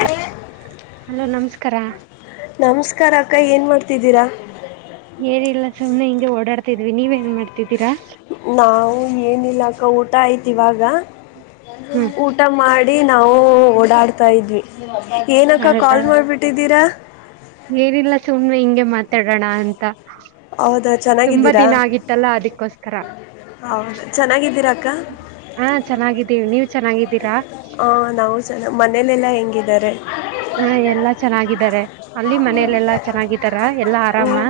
ಹತ್ತು ಹಲೋ ನಮ್ಸ. ಕರಾ. ನಮಸ್ಕಾರಾ ಅಕ್ಕಾ ಏನ್ ಮಾಡ್ತಿದ್ದೀರಾ. ಏನ ಇಲ್ಲ ಸುಮ್ನೆ ಹಿಂಗೆ ಓಡಾಡ್ತಿದ್ವಿ ನೀವ್ ಏನ್ ಮಾಡ್ತಿದ್ದೀರಾ. ನಾವು ಏನಿಲ್ಲ ಅಕ್ಕ ಊಟಾ ಆಯ್ತ ಇವಾಗಾ. ಹ್ಮ್ ಊಟಾ ಮಾಡ್. ಡಿ ನಾವು ಓಡಾಡ್ತಾ ಇದ್ವಿ. ಏನ ಅಕ್ಕ ಹೌದಾ ಕ್ವಾಲ್ ಮಾಡ್ಬಿಟ್ಟಿದ್ದೀರಾ. ಹ್ಹೂ ಹಿಂಗೆ ಮಾಡತ್ತಗೋಣಾ ಅಂತಾ. ಹೌದ ಚೆನ್ನಾಗಿದ್ದೀರಾ ಆಗಿತ್ತಲ್ಲ ಅದಕ್ಕೋಸ್ಕರ ಹೌದ ಚೆನ್ನಾಗಿದ್ದೀರಾ ಅಕ್ಕಾ. ಹಾ ಚೆನ್ನಾಗಿದ್ದೀವಿ ನೀವ್ ಚೆನ್ನಾಗಿದ್ದೀರಾ. ಅ ನಾವು ಜನ ಮನೇಲೆಲ್ಲಾ ಹೆಂಗ ಇದ್ದಾರೆ. ಹಾ ಎಲ್ಲಾ ಚೆನ್ನಾಗ ಇದ್ದಾರೆ ಅಲ್ಲಿ ಮನೇಯಲ್ ಎಲ್ಲಾ ಚೆನ್ನಾಗಿದ್ದಾರಾ ಎಲ್ಲಾ ಹ್ಮ್ ಆರಾಮಾ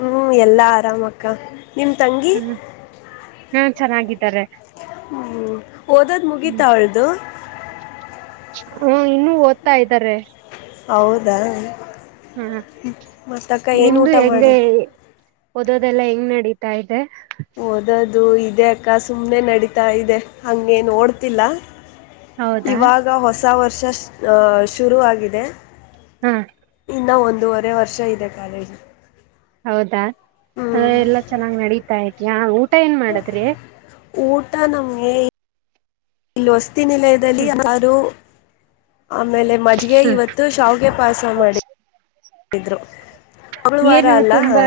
ಹ್ಮ್ ಎಲ್ಲಾ ಆರಾಮಕ್ಕ ನಿಮ್ ತಂಗಿ ಹ್ಮ ಹ್ಮ್. ಛೆನ್ನಾಗ ಇದ್ದಾರೆ. ಹ್ಮ್ ಓದೋದ್ ಮುಗೀತಾ ಅವಳ್ದು. ಹೂಉ ಇನ್ನು ಓದ್ತಾ ಇದ್ದಾರೆ. ಹೌದಾ ಹಾ ಹ್ಮ್ ಮತ್ತ ಅಕ್ಕಾ ಏನ ನಿಮ್ದು ಊಟಾ ಹೆಂಗೆ ಮಾಡಿದ. ಓದೋದೆಲ್ಲಾ ಹೆಂಗ್ ನಡೀತಾ ಇದೆ. ಓದದು ಇದೆ ಅಕ್ಕಾ ಸುಮ್ನೆ ನಡೀತಾ ಇದೆ ಹಂಗೇ ಓಡ್ತಿಲ್ಲಾ. ಹೌದಾ ಇವಾಗ ಹೊಸಾ ವರ್ಷ. ಶ್ ಶ್ ಶುರುವಾಗಿದೆ ಹಾ ಇನ್ನ ಒಂದ್ ದುವರೆ ವರ್ಷ ಇದೆ ಕಾಲೇಜು. ಹೌದಾ ಅಎಲ್ಲಾ ಚೆನ್ನಾಗ್ ನಡತ್ತ್ ಯವ್ ಊಟ ಏನ್ ಮಾಡದ್ರಿ. ಟ್ ನಮ್ಮ್ ಲ್ಹೊ ಹ್ಮ ತ್ತೆನಿಲ್ಲಿದ್ರಲ್ಲಿನ್ನಸಾರು ಆಮೇಲೆ ಮಜ್ಗೆ ಹಾ ಇವತ್ತು ಶಾವ್ಗೆ ಪಾಯ್ಸ ಮಾಡಿ ಿದ್ರು. ಏನಿವ್ ತುಂಬಾ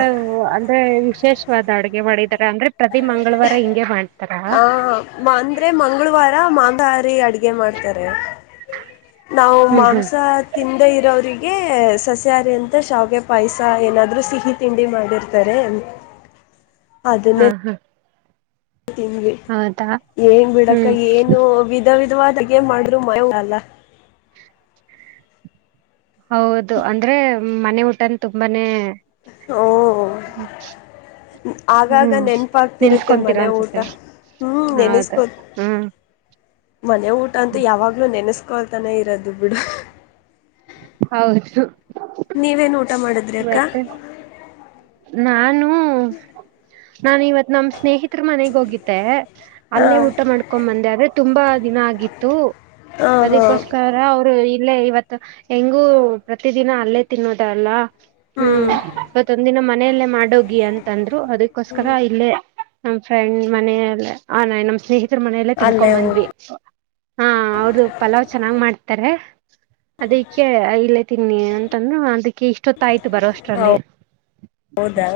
ಅಂದ್ರೆ ಇ ವಿಶೇಷ್ವಾದ ಅಡುಗೆ ಮಾಡಿದ್ದರ್ ಅಂದ್ರೆ ಪ್ರತಿ ಮಂಗಳವಾರ ಹಿಂಗೆ ಮಾಡ್ ಹ್ಮ್ ಅಂದ್ರೆ ಮಂಗಳವಾರ ರ ಮಾಂದಹಾರಿ ಅಡ್ಗೆ ಮಾಡ್ತಾರೆ. ನಾವು ಹ್ಮ್ ಹ್ಮ್ ಮಾಂಸ ತಿನ್ ತ್ಂದೆರೋರಿಗೆ ಸಸ್ಯಹಾರಿ ಅಂತ ಶಾವ್ಗೆ ಪಾಯ್ಸ ಏನಾದ್ರೂ ಸಿಹಿ ತಿಂಡಿ ಮಾಡಿರ್ತಾರೆ. ಹ್ಮ್ಂ ಹ್ಮ್ ತಿವ್ನಿ ಏನ್ ಬಿಡಕ್ಕ ಹ್ಮ್ ಏನು ವಿಧ ವಿ ದ್ವಾದ್ ಅಡ್ಗೆ ಮಾಡ್ರ್ [unintelligible] [unintelligible] ಹೌದು ಅಂದ್ರೆ ಮನೆ ಊಟನ್ ತುಂಬಾನೆ ಓ ಆಗಾಗ ಹ್ಮ್ ನೆನಪಾಗ್ತಿರುತ್ತೆ ನೆನ್ಸ್ಕೊಂತೀರಾ ಮನೆ ಊಟ ಅನ್ಸುತ್ತೆ ಹ್ಮ್ ಹೌದು ನೆನಸ್ಕೋತ್ ಹ್ಮ್ ಮನೆ ಊಟ ಅಂತ ಯಾವಾಗ್ಲೂ ನೆಸ್ಸ್ ಕೊಲ್ತಾನೆ ಇರದು ಬಿಡು. [unintelligible] ನೀವೇನೂಟ ಮಾಡಿದ್ರಿ ಅಕ್ಕ. ನಾನೂ ನಾ ಇವತ್ ನಮ್ ಸ್ನೇಹಿತ್ರ ಮನೆಗ್ ಹೋಗಿದ್ದೆ. ಹಾ ಅಲ್ಲೇ ಊಟ ಮಾಡ್ಕೊ್ಂಬಂದೆ ಆದ್ರೆ ತುಂಬಾ ದಿನ ಆಗಿತ್ತು. ಹಾ ಹಾ ಅದಿಕ್ಕೋಸ್ಕರ ಅವರ್ ಇಲ್ಲೇ ಇವತ್ತ್ ಹೆಂಗೂ ಪ್ರತಿದಿನ ಅಲ್ಲೇ ತಿನ್ನೋದಲ್ಲ. ಹ್ಮ್ ಮತ್ ನಮ್ ಮನೆಯಲ್ಲೇ ಮಾಡೋಗಿ ಅಂತಂದ್ ರು ಅದುಕ್ಕೋಸ್ಕರ ಇಲ್ಲೇ ನಮ್ಮ್ ಫ್ರೆಂಡ್ ಮನೆಯಲ್ಲೆ ಹಾ ನಯ್ ನಮ್ಮ್ ಸ್ನೇಹಿತ್ ರ್ ಮನೆಯಲ್ಲೆ ಅಲ್ಲೇ ತಿನ್ಕೊಬಂದ್ವಿ. ಹಾ ಅವ್ದ ಪಲಾವ್ ಚೆನ್ನಾಗ್ ಮಾಡ್ತಾರೆ ಅದಿಕ್ಕೆ ಇಲ್ಲೇ ತಿನ್ನಿ ಅಂತಂದ್ ಅದಕ್ಕೆ ಇಷ್ಟೊತ್ತಾಯ್ ತ್ ಬರೋಷ್ಟ್ರಲ್ಲಿ. ದಾ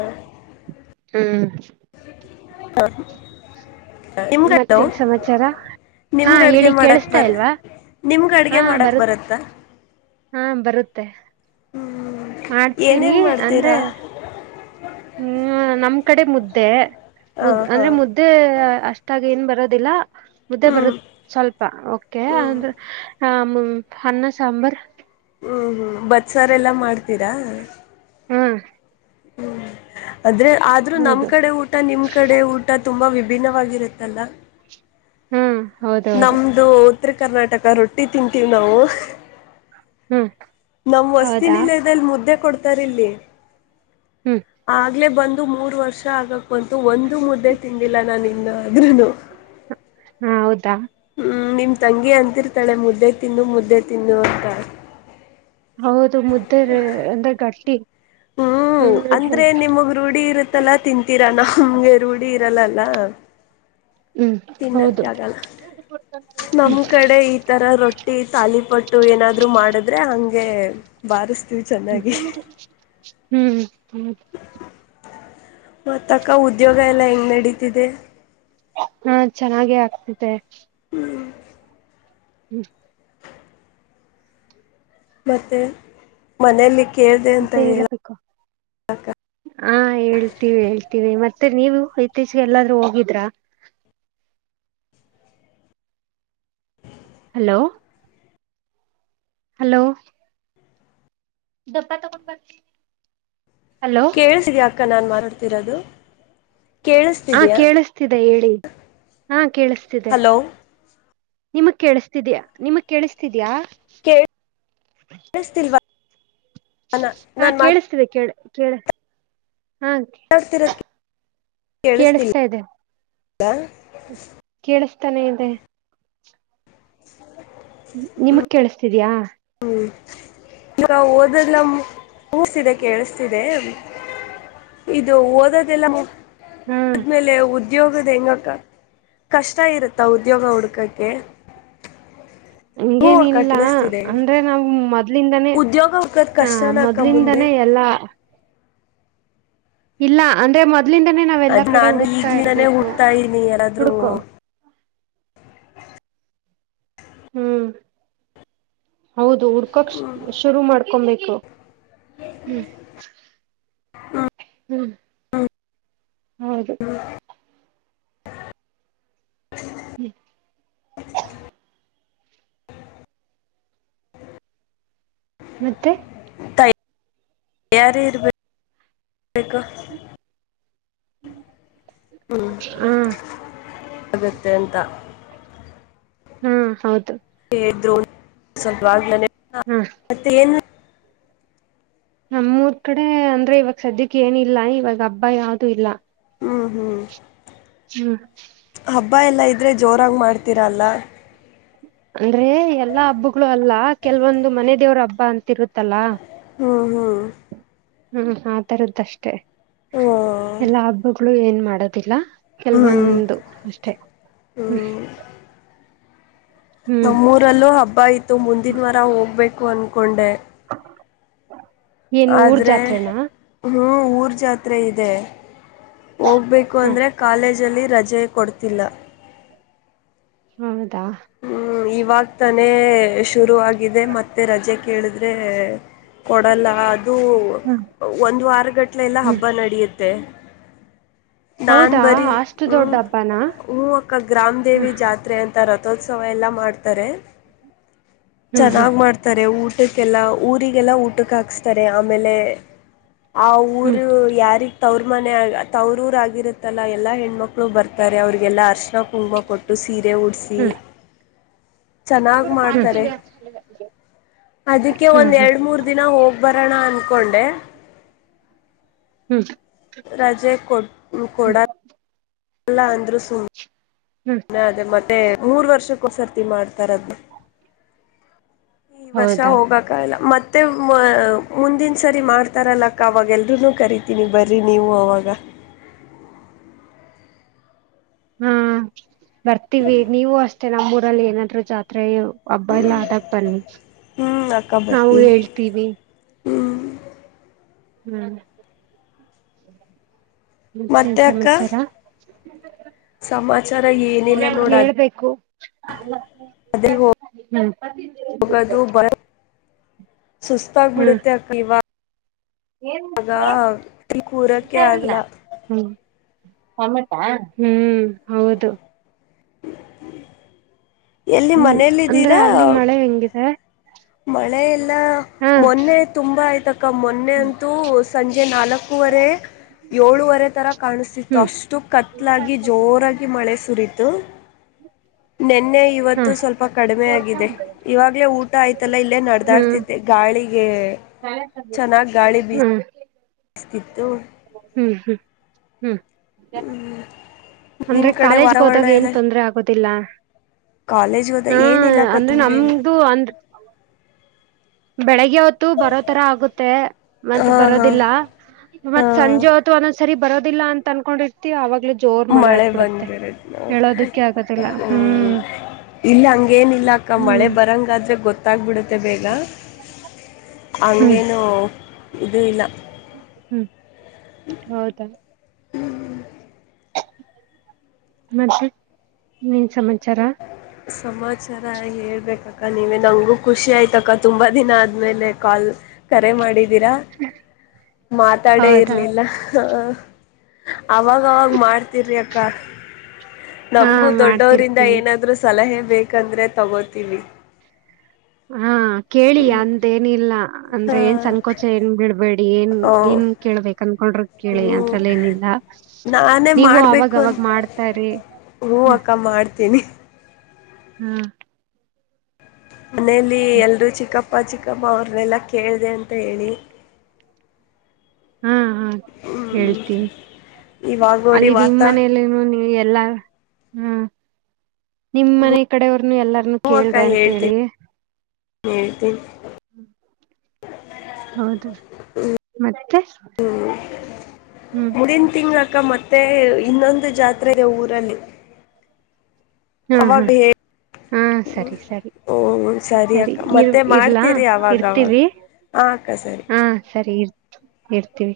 ಹ್ಮ್ [unintelligible] ನಿಮ್ಗ ಮತ್ತೆನ್ ಸಮಾಚಾರ ಹಾ ಹೇಳಿ ಕೇಳಸ್ತಾ ಇಲ್ವಾ. ಹಾ ನಿಮ್ಗಡ್ಗೆ ಮಾಡಕ್ ಬರುತ್ ಬರತ್ತಾ. ಹಾ ಬರುತ್ತೆ ಹ್ಮ್ ಮಾಡ್ತೀನಿ ಏನೇನ್ ಅಂದ್ರೆ ಮಾಡ್ತೀರಾ ಹ್ಮ್ ನಮ್ಕಡೆ ಮುದ್ದೆ. ಹಾ ಮುದ್ ಹಾ ಅಂದ್ರೆ ಮುದ್ದೆ ಅಷ್ಟಾಗಿ ಏನ್ ಬರ್ ರೋದಿಲ್ಲ ಮುದ್ದೆ ಹ್ಮ್ ಬರುತ್ ಸ್ವಲ್ಪ ಒಕೆ ಹ್ಮ್ ಅಂದ್ರೆ ಹಮ್ ಅನ್ನ ಸಾಂಬಾರ್. ಹ್ಮ್ ಬತ್ಸಾರ್ ಎಲ್ಲಾ ಮಾಡ್ತೀರಾ‌. ‌‌‍‌‌ ಹ್ಮ ಹ್ಮ್ ಆದ್ರೆ ಆದ್ರೂ ನಮ್ ಹೌದು ಕಡೆ ಊಟ ನಿಮ್ ಕಡೆ ಊಟ ತುಂಬಾ ವಿ ಭಿನ್ನವಾಗಿರುತ್ತಲ್ಲ. ಹ್ಮ್ ಹೌದೌದು ನಮ್ದು ಉತ್ತ್ರ್ ಕರ್ನಾಟಕ ರೊಟ್ಟಿ ತಿಂತೀವಿ ನಾವು. ಹ್ಮ್ ನಮ್ ಹೌದಾ ವಸ್ತಿನಿಲಯ್ದಲ್ಲಿ ಮುದ್ದೆ ಕೊಡ್ತ್ ತರಿಲ್ಲಿ. ಹ್ಮ್ ಆಗ್ಲೇ ಬಂದ್ ದು ಮೂರ್ವರ್ಷ ಆಗಕ್ಬಂತು ಒಂದು ಮುದ್ದೆ ತಿಂದಿಲ್ಲ ನಾನಿನ್ನಾದ್ರೂನು. ಹಾ ಹೌದಾ ಹ್ಞ ನಿಮ್ತಂಗಿ ಅಂತಿರ್ತಾಳೆ ಮುದ್ದೆ ತಿನ್ನು ಮುದ್ದೆ ತಿನ್ನು ಅಂತ. ಹೌದು ಮುದ್ದೆರೇ ಗಟ್ಟಿ. ಹ್ಮ್ ಅಂದ್ರೆ ನಿಮಗ್ ರೂಢಿ ಇರುತ್ತಲ್ಲ ತಿಂತೀರಾ ನಮ್ಗೆ ರೂಢಿ ರಲ್ಲಲ್ಲ. ಹ್ಮ್ ತಿನ್ನಕ್ಕೆ ಹೌದು ಆಗಲ್ಲ ನಮ್ ಕಡೆ ಈ ತರ ರೊಟ್ಟಿ ತಾಲಿಪಟ್ಟು ಏನಾದ್ರರು ಮಾಡಿದ್ರೆ ಹಂಗೆ ಬಾರಿಸ್ತೀವಿ ಚೆನ್ನಾಗಿ. ಹ್ಮ್ ಹ್ಮ್ ಮತ್ ಅಕ್ಕ ಉದ್ಯೋಗ ಎಲ್ಲ ಹೆಂಗ್ ನಡೀತಿದೆ. ಹಾ ಚೆನ್ನಾಗೆ ಆಗ್ತ್ ತೆ [inaudible] ಮತ್ತೆ ಮನೆಲಿ ಮತ್ತೆ ಹೇಲಬೇಕು ಹಾ ಹೇಳ್ತೀವಿ ಹೇಳ್ತೀವಿ ಮತ್ತ್ ತ್ತೆ ನೀವು ಇತ್ತೀಚ್ಗೆ ಎಲ್ಲಾದ್ರೂ ಹೋಗಿದ್ರ. ಹಲೋ ಹಲೋ ದಪ್ಪ ತಗೊಂಡ್ ಬರ್ ಕೇಳ್ ಸಿಗ ಆ ಕ್ಕ ನಾನ್ ಮಾತಾಡ್ತಿರೋದು. ಹಾ ಕೇಳಿಸ್ತಿದ್ಯಾ ಕೇಳಿಸ್ತಿದೆ ಹೇಳಿ ಹಾ ಕೇಳಿಸ್ತಿದೆ. ಹಲೋ ನಿಮಗ್ ಕೇಳಿಸತಿದ್ಯ್ ನಿಮಗ್ ಕೇಳಸ್ತಿದ್ಯಾ. ಳಿಸ್ತಿಲ್ವಾ ಹಾ ಕೇಳಿಸ್ತಿದೆ ಕೇಳ್ ಕೇಳ ಹಾಗ್ ಮಾತಾಡ್ತಿರೋದ್ ಕೇಳಿಸ್ತಾ ಇದೆ. ಲ್ಲ ಕೇಳಿಸ್ತಾನೆ ಇದೆ. ನಿಮಗ್ ಕೇಳಿಸ್ತಿದ್ಯಾ. ಹ್ಮ್ ಓದೆಲ್ಲ ಮು ಕೇಳಿಸ್ತಿದೆ ಕೇಳಿಸ್ತಿದೆ ಇದು ಓದದೆಲ್ಲ ಮು ಹಾ ಆದ್ಮೇಲೆ ಉದ್ ದ್ಯೋಗ್ದ ಹೆಂಗಕ್ಕ ಕಷ್ಟ ಇರುತ್ತಾ ಉದ್ಯೋಗ ಹುಡ್ಕಕ್ಕೆ ಹೂ ಅಕ್ಕ ಹಂಗೇನಿಲ್ಲ ಕೇಳಿಸ್ತಿದೆ ಅಂದ್ರೆ ನಾವ್ ಮೊದ್ಲಿಂದನೇ ಉದ್ಯೋಗ ಹುಡ್ಕದ್ ಹ ಕಷ್ಟನ ಅಕ್ಕ ಮುಂದೆ ಮೊದ್ಲಿಂದನೇ ಎಲ್ಲಾ ಇಲ್ಲ ಅಂದ್ರೆ ಮದ್ ಅದ್ನಾನು ಈಗ್ಲಿನಾನೇ ಹುಟ್ತಾ ಇದೀನಿ ಯಾರಾದ್ರೂ ಹುಡ್ಕೋ ಹ್ಮ್ ಹೌದ್ ದು ಹುಡ್ಕಕ್ ಶುರು ಮಾಡ್ ಕೊಂಬೇಕು. ಹ್ಮ್ [inaudible] ಹ್ಮ್ ಹೌದು [unintelligible] ಮತ್ತೆ [unintelligible] ಹ [unintelligible] ಹಾ ಹೌದು ಇದ್ರೂ ಸೊ ವಾಗ್ಲೇನೇ ಹಾ ಮತ್ತೆನ್ ನಮ್ಮೂರ್ ಕಡೆ ಅಂದ್ರೆ ಇವಾಗ ಸದ್ಯಕ್ಕೆ ಏನಿಲ್ಲ ಇವಾಗ ಹಬ್ಬ ಯಾವ್ದೂ ಇಲ್ಲ. ಹ್ಞ ಹ್ಮ ಹ್ಮ್ ಹಬ್ಬ ಎಲ್ಲ ಇದ್ರೆ ಜೋರಾಗಿ ಮಾಡ್ತೀರಲ್ಲ. ಅಂದ್ರೆ ಎಲ್ಲಾ ಹಬ್ಬಗಳು ಅಲ್ಲ ಕೆಲ್ವೊಂದು ಮನೆ ದೇವ್ರು ಹಬ್ಬ ಅಂತಿರುತ್ತಲ್ಲಾ. ಹ್ಮ ಹ್ಮ ಹ್ಮ ಆತರದ್ದಷ್ಟೇ. ಎಲ್ಲಾ ಹ್ಮ್ ಹಬ್ಬಗಳು ಏನ್ ಮಾಡೋದಿಲ್ಲ. ಹ್ಮ್ ಕೆಲ್ವೊಂದು ಅಷ್ಟೆ ಹ್ಮ್ ಹ್ಮ್ ನಮ್ಮೂರಲ್ಲೂ ಹಬ್ಬ ಐತು ಮುಂದಿನ್ವಾರ ಹೋಗ್ಬೇಕ್ ಒಂದಕೊಂಡೆ. [inaudible] ಏನ್ ಊರ್ ಆದ್ರೆ ಜಾತ್ರೆನ. ಹ್ಞೂ ಊರು ಜಾತ್ರೆ ಇದೆ. ಹೋಗ್ಬೇಕು ಹ ಅಂದ್ರೆ ಕಾಲೇಜಲ್ಲಿ ರಜೆ. ಕೊಡ್ತಿಲ್ಲ. ಹ್ಮ. ತ್ತಾ. ಇವಾಗ್ ತಾನೇ. ಶುರು ಆಗಿದೆ ಮತ್ತೆ ರಜೆ ಕೇಳಿದೆ. ಅದೇ ಕೊಡಲ್ಲ ಅ. ಇದು ಹ್ಮ್ ಒಂದು ವಾರ ಗಟ್ಲೆ ಎಲ್ಲ ಹ್ಮ್ ಹಬ್ಬ ನಡೆಯುತ್ತೆ. ತ್ತೆ. ನಾನ್ ಹೌದಾ ಬರೀ ಅಷ್ಟು ಹ ದೊಡ್ಡ ಹಬ್ಬನಾ ಹೂ ಅಕ್ಕ ಗ್ರಾಮ ಹ್ಮ್ ದೇವಿ ಜಾತ್ರೆ ಅಂತ. ತರ. ರಥೋತ್ಸವ ಎಲ್ಲ ಮಾಡ್ತಾರೆ. ಹ್ಮ್ ಹ್ಮ್ ಚೆನ್ನಾಗ್ ಮಾಡ್ತಾರೆ ಊಟ. ಊಟಕ್ಕೆಲ್ಲ ಊರಿಗೆಲ್ಲ ಊಟಕ್ಕೆ ಹಾಕಿಸ್ತಾರೆ ಆಮೇಲೆ. ಆ ಹ್ಮ್ ಊರು ಯಾರ. ತವರು ಮನೆ ಆಗ ತವ್ರೂರು ಆಗಿರುತ್ತಲ್ಲ ಎಲ್ಲ ಹೆಣ್ಮಕ್ಳು ಬರ್ತಾರೆ ಅವರಿಗೆಲ್ಲ ಆಸೆ. ಅರಿಶಿಣ ಕುಂಕುಮಕೊಟ್ಟು ಸೀರೆ ಉಡಿಸಿ. ಹ್ಮ್ ಚೆನ್ನಾಗ್ ಹ್ಮ್ ಹ್ಮ್ ಮಾಡ್ತಾರೆ ಅದಕ್ಕೆ ಒಂದ್ ಎರಡ್ ಮೂರ್ ದಿನ ಹೋಗ. ಬರೋಣ ಅಂದ್ಕೊಂಡೆ. ಹ್ಮ್. ರಾಜೆ ಕೊಟ್. ಹ್ಮ. ಅಲ್ಲ ಅಂದ್ರ ಸುಮ್. ಹ್ಮ್ ಹ ಅದೇ ಮತ್ತೆ. ಮೂರ್ ವರ್ಷಕ್ಕೋ ಒಂದು ಸರ್ತಿ ಮಾಡ್ತಾರಂತೆ. ಈ ವರ್ಷ ಹೌದಾ ಹೋಗಕಾಗಿಲ್ಲ. ಮತ್ತೆ ಮುಂದಿನ ಸರಿ ಮಾಡ್ತಾರಲ್ಲಕ್ಕ ಅವವಾಗೆಲ್ರೂ ಕರಿತೀನಿ ಬರಿ ನೀವು ಅವವಾಗ. ಹ್ಮ್. ಬರ್ತೀವಿ ನೀವು ಅಷ್ ಕೆ ನಮ್ಮೂರಲ್ಲಿ ಏನಾದ್ರು ಜಾತ್ರೆು ಹಬ್ಬ ಎಲ್ಲ ಆದಗ್ಬನ್ನಿ ಹ್ಮ್ ಅಕ್ಕ ನಾವು ಬರ್ತೀವಿ ಹೇಳ್ತೀವಿ. ಹ್ಮ್ ಹ್ಮ್ ಮತ್ತೆನ್ ಮತ್ತೆ ಅಕ್ಕ ಚಮಾಚಾರ. [inaudible] ಸಮಾಚಾರ ಏನಿಲ್ಲ ನೋಡಾದ್ ಹೇಳ್ಬೇಕು [unintelligible] [unintelligible] ಹ್ಮ್ ಹ್ಮ್ ಹೋಗೋದು ಬರ್ ಸುಸ್ತಾಗ್ಬಿಡುತ್ತೆ ಅಕ್ಕ ಇವಾಗ್ ಗೆ ಪೂರೈಕೆ ಆಗ್ಲಿ. ಹಮಿಟಾ ಹ್ಮ್ ಹೌದು. ಎಲ್ಲಿ ಹ್ಮ್ ಅಂದ್ರೆ ಮನೇಲಿದ್ದೀರಾ ಅಲ್ಲಿ ಮಳೆ ಹೆಂಗಿದೆ. ಮಳೆ ಎಲ್ಲ್ ಲ್ ಹಾ ಮೊನ್ನೆ ತುಂಬಾ ಆಯ್ತ ಕ ಮೊನ್ನೆ ಹ್ಮ್ ಅಂತೂ ಸಂಜೆ ನಾಲ್ಕೂವರೆ ಏಳೂುವರೆ ತರ ಕಾಣುಸ್ತಿತ್ತು ಹ್ಮ್ ಅಷ್ಟು ಕತ್ಲಾಗಿ ಜೋರಾಗಿ ಮಳೆ ಸುರಿತು. ನೆನ್ನೆ ಹಾ ಇವತ್ತು ಸ್ವಲ್ಪ ಕಡಿಮೆ ಆಗಿದೆ ಇವಾಗ್ಲೇ ಊಟ ಆಯ್ತ್ ತ್ತಲ್ಲ ಇಲ್ಲೇ ಹ್ಮ್ ನಡ್ದಾಡ್ತಿದ್ದೆ ಗಾಳಿಗೆ ಹ್ಮ್ ಸ್ತಿತ್ತು. ಹ್ಮ್ ಹ್ಮ್ ಹ್ಮ್ ಅಂದ್ರೆ ನಿಮ್ ಕಡೆ ಕಾಲೇಜ್ಗ್ ವಾತಾವರಣ ಹೋದಾಗ ಎಲ್ಲ ಏನ್ ತೊಂದ್ರೆ ಆಗೋದಿಲ್ಲ ಕಾಲೇಜ್ ಹೋದ ಹಾ ಏನ್ ಇಲ್ಲಕ್ಕ ಅಂದ್ರೆ ತಂದ್ರೆ ನಮ್ದು ಅಂದ್ರ್ ಬೆಳಗ್ ಗ್ಹೊತ್ತು ಬರೋ ತರ ಆಗುತ್ತೆ ಮತ್ ಹಾ ಹಾ ಬರೋದಿಲ್ಲ ಹಾ ಮತ್ ಸಂಜೆ ಹೊತ್ತು ಒಂದೊಂದ್ಸರಿ ಬರೋ ಇಲ್ಲ ಅನ್ಕೊಂಡಿರ್ತಿ ಅವಾಗ್ಲೆ. ಮಳೆ ಬಂದಿರುದ ಆಗೋದಿಲ್ಲ ಹ್ಮ ಹ್ಮ್ ಇಲ್ಲ ಹಂಗೇನಿಲ್ಲ ಅಕ್ಕ ಮಳೆ ಹ್ಮ್ ಬರಂಗಾದ್ರೆ ಗೊತ್ತಾಗ್ಬಿಡುತ್ತೆ ಬೇಗ. ಹ್ಮ್ ಹಂಗೇನು. ಇದು ಇಲ್ಲ. ಹ್ಮ್ ಹೌದಾ. ಮತ್ತೆ ಇನೇನು ಸಮಾಚಾರ. ಸಮಾಚಾರ ಹೇಳ್ಬೇಕಕ್ಕ ನೀವೇ ನಂಗು ಖುಷಿ ಆಯ್ತಕ್ಕ ತುಂಬಾ ದಿನ ಆದ್ಮೇಲೆ ಕಾಲ್ ಕರೆ ಮಾಡಿ. ದಿರ. ಮಾತಾಡೇ ಹೌದಾ ಇರ್ಲಿಲ್ಲ. ಹಾ. ಅವಾಗವಾಗ ಮಾಡ್ತಿರ್ರಿ ಅಕ್ಕ ಹಾ ನಮಗೂ ದೊಡ್ಡವರಿಂದ ಮಾಡ್ತಿರ್ತೀವಿ ಏನಾದರೂ ಸಲಹೆ. ಬೇಕಂದ್ರೆ ತಗೋತೀವಿ. ಹಾ. ಕೇಳಿ ಅಂತೇನಿಲ್ಲ. ಹಾ ಅಂದ್ರೆ ಏನ್ ಸಂಕೋಚ ಏನ್ ಬೀಳ್ಬೇಡಿ. ಏನ್ ಓ ಏನ್ ಕೇಳ್ಬೇಕ ಅನ್ಕೊಂಡ್ರ. ಕೇಳಿ ಹ್ಮ ಅದ್ರಲ್ ಏನಿಲ್ಲ ನಾನೇ ನೀವು ಮಾಡ್ಬೇಕು ಅನ್ ಅವಾಗವಾಗ ಮಾಡ್ತಾ ಇರಿ. ಹ್ಮ ಅಕ್ಕ ಮಾಡ್ತೀನಿ. ಹ್ಮ್. ಮನೇಲಿ ಎಲ್ರೂ ಚಿಕ್ಕಪ್. ಅಪ್ಪ ಚಿಕ್ಕಮ್ಮ ಅವ್ರನ್ನೆಲ್ಲ ಕೇಳಿದೆ ಅಂತ ಹೇಳಿ. ಹ್ಮ್. ಹ ಹ್ಮ್ ಹೇಳ್ತೀನ್ ಇವಾಗ ನೋಡಿ ಅಲ್ಲಿ ನಿಮ್ಮ ವಾತ ಮನೆಯಲ್ಲಿ ಏನೊ ನೀವ್. ಇಲ್ಲ ಹ್ಮ್ ನಿಮ್ಮನೆ ಕಡೆವ್ರು. ನು ಎಲ್ಲಾರ್ನು ಕೇಳ್ದೆ ಅಂತೇಳಿ. ಹೇಳ್ತಿನಿ. ಹೌದು ಮತ್ತೆ. ಮತ್ತೆ. ಮುಂದಿನ ತಿಂಗಳು. ಕ್ಕ ಮತ್ತೆ ಇನ್ನೊಂದು ಜಾತ್ರೆ ದೆ ಊರಲ್ಲಿ. ಹಾ ಹಾ ಅವಾಗ ಹೇ ಹಾ ಸರಿ ಸರಿ ಹ್ಮ ಸರಿ ಅಕ್ಕ ಇ ಮತ್ತೆ ಇರ್ಲಾ ಮಾಡ್ತೀರಿ ಅವಾಗವಾಗ ಇರ್ತೀವಿ ಹಾ ಅಕ್ಕ ಸರಿ ಹಾ ಸರಿ ಇ ರ್ತೀವಿ.